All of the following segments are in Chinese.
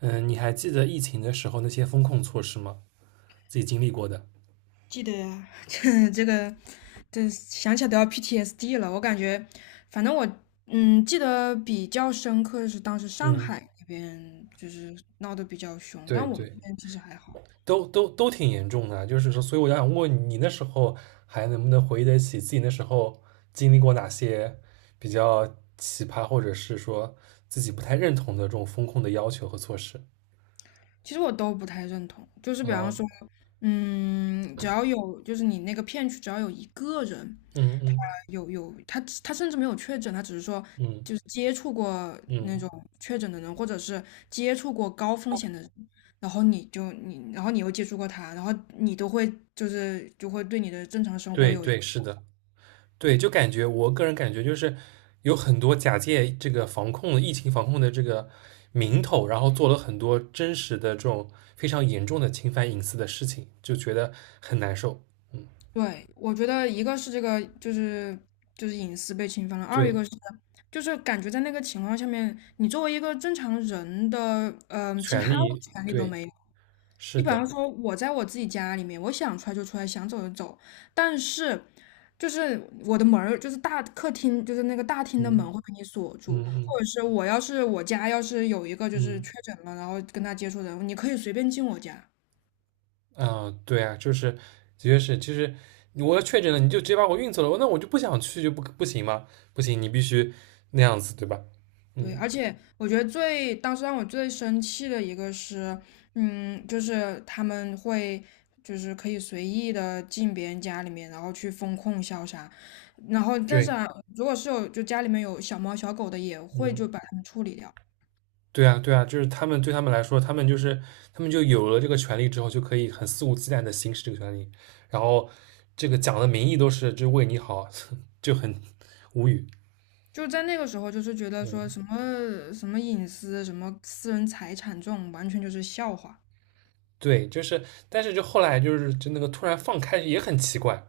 嗯，你还记得疫情的时候那些风控措施吗？自己经历过的。记得呀，这想起来都要 PTSD 了。我感觉，反正我记得比较深刻的是当时上嗯，海那边就是闹得比较凶，对但我们对，这边其实还好。都挺严重的啊，就是说，所以我想问你，那时候还能不能回忆得起自己那时候经历过哪些比较奇葩，或者是说自己不太认同的这种风控的要求和措施？其实我都不太认同，就是比方啊，说，只要有就是你那个片区只要有一个人嗯嗯有，他甚至没有确诊，他只是说嗯就是接触过那种嗯，确诊的人，或者是接触过高风险的人，然后你又接触过他，然后你都会就会对你的正常生活对有影。对，是的。对，就感觉我个人感觉就是有很多假借这个防控的疫情防控的这个名头，然后做了很多真实的这种非常严重的侵犯隐私的事情，就觉得很难受。嗯，对，我觉得一个是隐私被侵犯了，二一对，个是就是感觉在那个情况下面，你作为一个正常人的其权他的利，权利都对，没有。你是比的，方说，我在我自己家里面，我想出来就出来，想走就走。但是就是我的门儿，就是大客厅，就是那个大厅的嗯门会被你锁住，或嗯者是我要是我家要是有一个就是嗯确诊了，然后跟他接触的人，你可以随便进我家。嗯啊，对啊，就是的确是就是我要确诊了，你就直接把我运走了，那我就不想去就不行吗？不行，你必须那样子，对吧？对，嗯，而且我觉得最当时让我最生气的一个是，就是他们会就是可以随意的进别人家里面，然后去封控消杀，然后但是对，啊，如果是有就家里面有小猫小狗的，也会嗯。就把它们处理掉。对啊，对啊，就是他们对他们来说，他们就是他们就有了这个权利之后，就可以很肆无忌惮的行使这个权利，然后这个讲的名义都是就为你好，就很无语。就在那个时候，就是觉得说嗯，什么什么隐私、什么私人财产这种，完全就是笑话。对，就是，但是就后来就那个突然放开也很奇怪，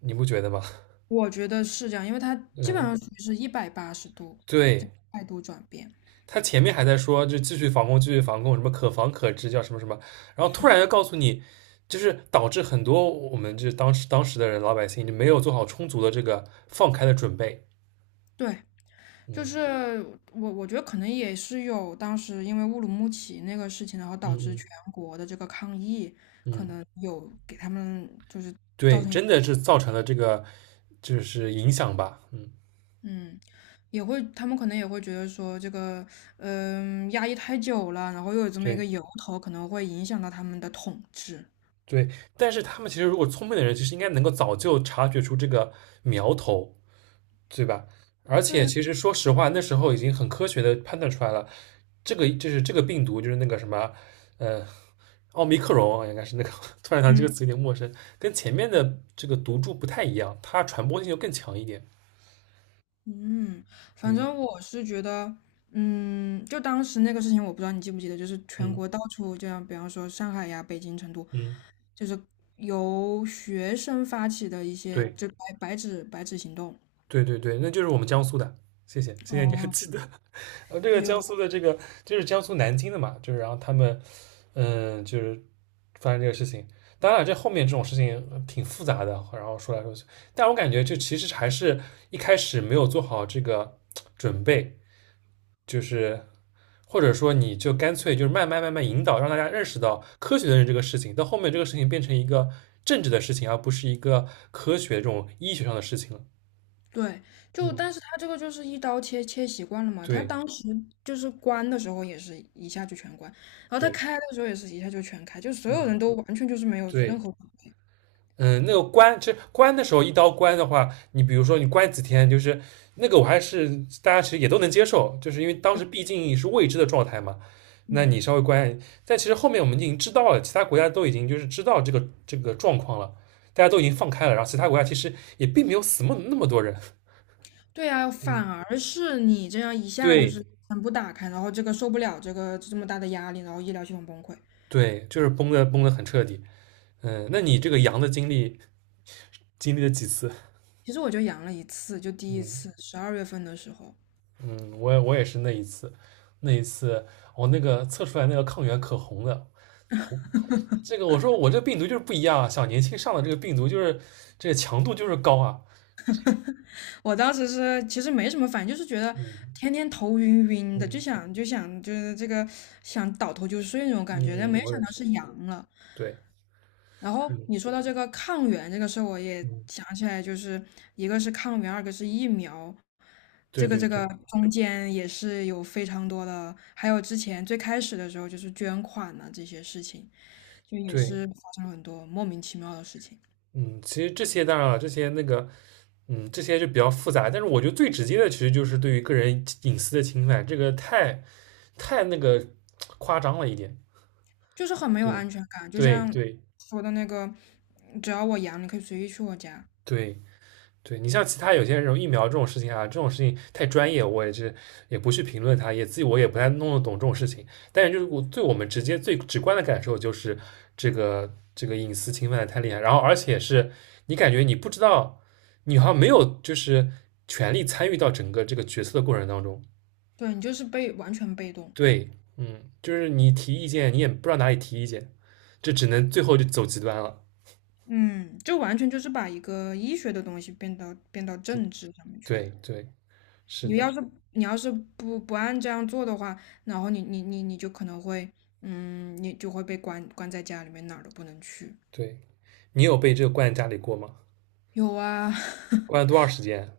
你不觉得吗？我觉得是这样，因为他基本嗯，上属于是一百八十度对，态度转变。他前面还在说就继续防控，继续防控，什么可防可治，叫什么什么，然后突然又告诉你，就是导致很多我们就是当时的人老百姓就没有做好充足的这个放开的准备。对，就嗯是我觉得可能也是有当时因为乌鲁木齐那个事情，然后嗯导致嗯全国的这个抗议，可嗯，能有给他们就是。对，真的是造成了这个就是影响吧，嗯，嗯，也会他们可能也会觉得说这个压抑太久了，然后又有这么一个对由头，可能会影响到他们的统治。对，但是他们其实如果聪明的人，其实应该能够早就察觉出这个苗头，对吧？而对且呀。其实说实话，那时候已经很科学的判断出来了，这个就是这个病毒就是那个什么，呃，奥密克戎啊应该是那个，突然想这嗯个词有点陌生，跟前面的这个毒株不太一样，它传播性就更强一点，嗯，反嗯正我是觉得，就当时那个事情，我不知道你记不记得，就是全嗯国到处，这样，比方说上海呀、北京、成都，嗯，就是由学生发起的一些，对。就白纸行动。对对对，那就是我们江苏的，谢谢你还哦，记得。这个没有江过。苏的这个就是江苏南京的嘛，就是然后他们嗯，就是发生这个事情。当然了这后面这种事情挺复杂的，然后说来说去，但我感觉这其实还是一开始没有做好这个准备，就是或者说你就干脆就是慢慢引导，让大家认识到科学的人这个事情，到后面这个事情变成一个政治的事情，而不是一个科学这种医学上的事情了。对，就嗯，但是他这个就是一刀切切习惯了嘛，他对当时就是关的时候也是一下就全关，然后他对，开的时候也是一下就全开，就所有嗯。人都完全就是没有任对，何。嗯，那个关，其实关的时候一刀关的话，你比如说你关几天，就是那个我还是大家其实也都能接受，就是因为当时毕竟是未知的状态嘛。那嗯。你稍微关，但其实后面我们已经知道了，其他国家都已经就是知道这个状况了，大家都已经放开了，然后其他国家其实也并没有死那么那么多人。对呀，嗯，反而是你这样一 下就对是全部打开，然后这个受不了这个这么大的压力，然后医疗系统崩溃。对，就是崩的很彻底。嗯，那你这个羊的经历经历了几次？其实我就阳了一次，就第一嗯。次十二月份的时候，嗯，我也是那一次，那一次我那个测出来那个抗原可红了，红，这个我说我这病毒就是不一样啊，小年轻上的这个病毒就是这个强度就是高啊，我当时是其实没什么反应，就是觉得嗯天天头晕晕的，就嗯想就想就是这个想倒头就睡那种感觉，但没嗯，我想也到是，是阳了。对，然后嗯你说到这个抗原这个事儿我也嗯，想起来，就是一个是抗原，二个是疫苗，对这个对这个对中间也是有非常多的，还有之前最开始的时候就是捐款呐、这些事情，就也对，是发生了很多莫名其妙的事情，嗯，其实这些当然了，这些那个，嗯，这些就比较复杂，但是我觉得最直接的其实就是对于个人隐私的侵犯，这个太那个夸张了一点，就是很没有对安全感。就对像对说的那个，只要我阳，你可以随意去我家，对对你像其他有些人疫苗这种事情啊，这种事情太专业，我也是也不去评论它，也自己我也不太弄得懂这种事情。但是就是我对我们直接最直观的感受就是这个隐私侵犯的太厉害，然后而且是你感觉你不知道，你好像没有就是权利参与到整个这个决策的过程当中。对你就是被完全被动，对，嗯，就是你提意见，你也不知道哪里提意见，这只能最后就走极端了。嗯，就完全就是把一个医学的东西变到这政治上面去了。对对，是你的，要是你要是不按这样做的话，然后你就可能会，嗯，你就会被关在家里面，哪儿都不能去。对，你有被这个灌在家里过吗？有啊，关了多长时间？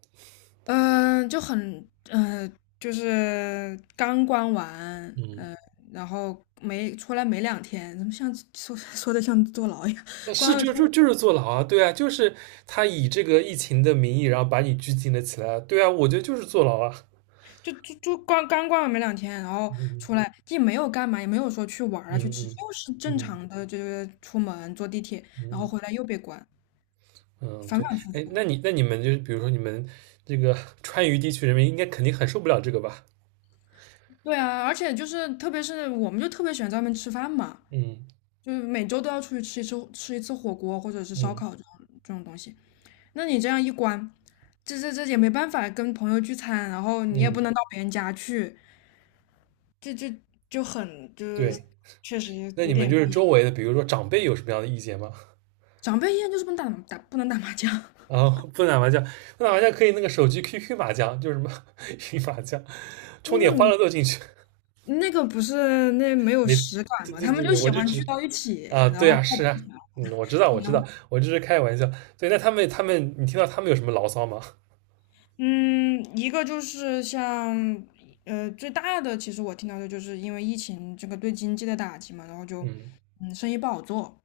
嗯、就很，嗯，就是刚关完，嗯，嗯，然后没出来没两天，怎么像说的像坐牢一样？那是关了就之后就就是坐牢啊，对啊，就是他以这个疫情的名义，然后把你拘禁了起来啊，对啊，我觉得就是坐牢啊。就就就关刚关完没两天，然后嗯出来既没有干嘛，也没有说去玩儿啊嗯去吃，就是嗯正嗯常的就是出门坐地铁，然后嗯回来又被关。嗯，反对，反复哎，复。那你那你们就是比如说你们这个 川渝地区人民应该肯定很受不了这个吧？对啊，而且就是特别是我们就特别喜欢在外面吃饭嘛，嗯就是每周都要出去吃一次吃一次火锅或者是烧嗯烤这种这种东西。那你这样一关，这也没办法跟朋友聚餐，然后你也不嗯，能到别人家去，这这就很就是对，确实那有你们点就是憋。周围的，比如说长辈有什么样的意见吗？长辈宴就是不能不能打麻将，啊，不打麻将，不打麻将可以那个手机 QQ 麻将，就是什么 云麻将，充那点欢个乐豆进去。那个不是那没有没，实感对嘛，对他们对就对，喜我就欢只聚到一起，啊，然对后啊，是泡。啊，嗯，我知道，我知道，我就是开玩笑。对，那他们他们，你听到他们有什么牢骚吗？嗯，一个就是像，呃，最大的其实我听到的就是因为疫情这个对经济的打击嘛，然后就，嗯嗯，生意不好做。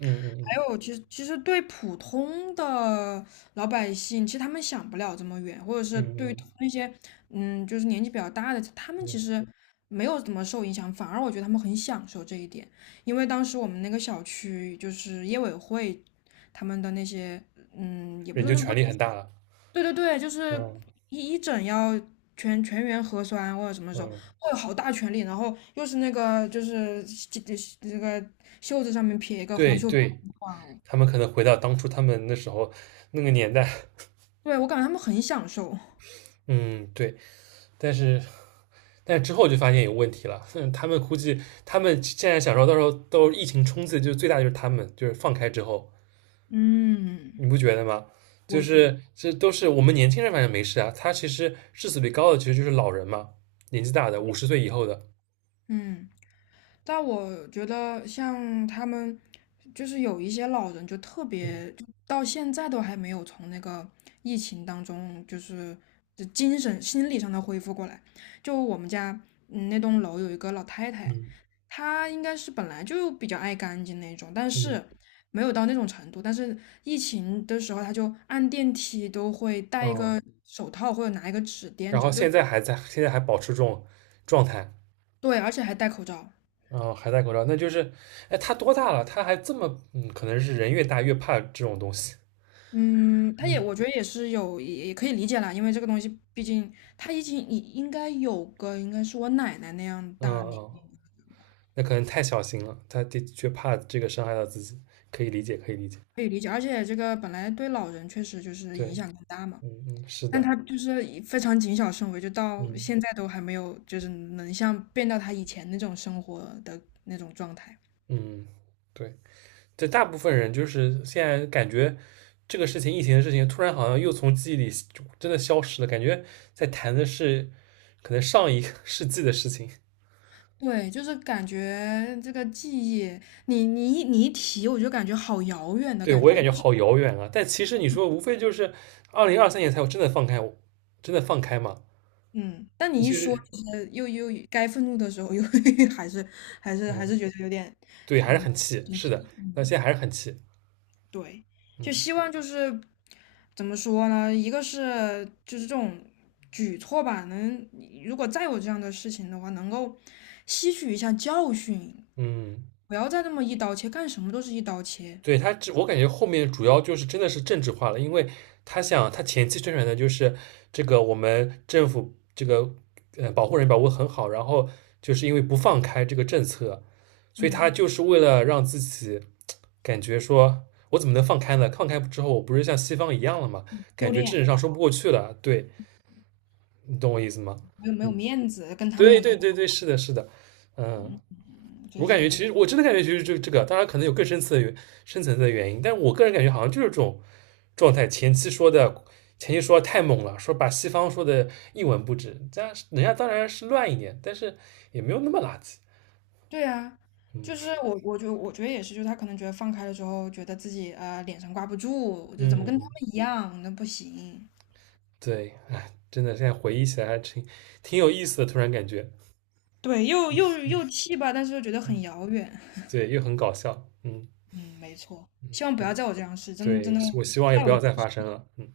嗯还嗯有，其实对普通的老百姓，其实他们想不了这么远，或者嗯是嗯对于嗯那些，嗯，就是年纪比较大的，他们嗯，其实没有怎么受影响，反而我觉得他们很享受这一点。因为当时我们那个小区就是业委会他们的那些，嗯，也不人是就那不权能。力很大了。对对对，就是嗯整要全员核酸或者什么时候，嗯，会有好大权力，然后又是那个就是这个袖子上面撇一个红对袖标，对，哇哦。他们可能回到当初他们那时候那个年代。对，我感觉他们很享受，嗯，对，但是但是之后就发现有问题了。嗯，他们估计他们现在想说，到时候疫情冲刺，就最大就是他们，就是放开之后，嗯，你不觉得吗？就我觉得，是这都是我们年轻人，反正没事啊。他其实致死率高的其实就是老人嘛，年纪大的，50岁以后的。嗯。但我觉得像他们，就是有一些老人就特嗯别，就到现在都还没有从那个疫情当中，就是就精神心理上的恢复过来。就我们家那栋楼有一个老太太，嗯她应该是本来就比较爱干净那种，但嗯，是没有到那种程度。但是疫情的时候，她就按电梯都会带一哦，个，然后就现在还在，现在还保持这种状态，对，而且还戴口罩。啊，还戴口罩，那就是，哎，他多大了？他还这么，嗯，可能是人越大越怕这种东西。嗯，他也，嗯我觉得也是有，也可以理解啦，因为这个东西，毕竟他已经应该有个，应该是我奶奶那样嗯大年嗯，龄，那可能太小心了，他的确怕这个伤害到自己，可以理解，可以理解。可以理解。而且这个本来对老人确实就是影对，响更大嘛，嗯嗯，是但的，他就是以非常谨小慎微，就到嗯现在都还没有，就是能像变到他以前那种生活的那种状态。嗯，对。对大部分人就是现在感觉这个事情，疫情的事情，突然好像又从记忆里真的消失了，感觉在谈的是可能上一个 世纪的事情。对，就是感觉这个记忆，你一提，我就感觉好遥远的对感我也觉。感觉好遥远啊！但其实你说，无非就是2023年才有真的放开，真的放开嘛？嗯，但你一其说，实，就是又该愤怒的时候，又 还是还嗯，是觉得有点，对，还是嗯，很气，是的，那现在还是很气，对，就嗯希望就是怎么说呢？一个是就是这种举措吧，能如果再有这样的事情的话，能够吸取一下教训，嗯。不要再那么一刀切，干什么都是一刀切，对他这，我感觉后面主要就是真的是政治化了，因为他想他前期宣传的就是这个我们政府这个保护人保护得很好，然后就是因为不放开这个政策，所以他嗯，就是为了让自己感觉说我怎么能放开呢？放开之后我不是像西方一样了吗？感丢觉脸政治了，上说不过去了，对你懂我意思吗？没有没有嗯，面子，跟他们对一对样，对对，是的，是的，嗯。嗯，就我感觉是。其实我真的感觉其实这这个，当然可能有更深层的深层次的原因，但我个人感觉好像就是这种状态。前期说的太猛了，说把西方说的一文不值，这样人家当然是乱一点，但是也没有那么垃圾。对啊，就是嗯我，我觉得，我觉得也是，就是他可能觉得放开了之后，觉得自己呃脸上挂不住，就怎么嗯跟他嗯，们一样，那不行。对，哎，真的现在回忆起来还挺有意思的，突然感觉对，又气吧，但是又觉得很遥远。对，又很搞笑。嗯，嗯，没错，希望不要在我这样试，真的对，真的，我希望也太不有要对再发生了。嗯。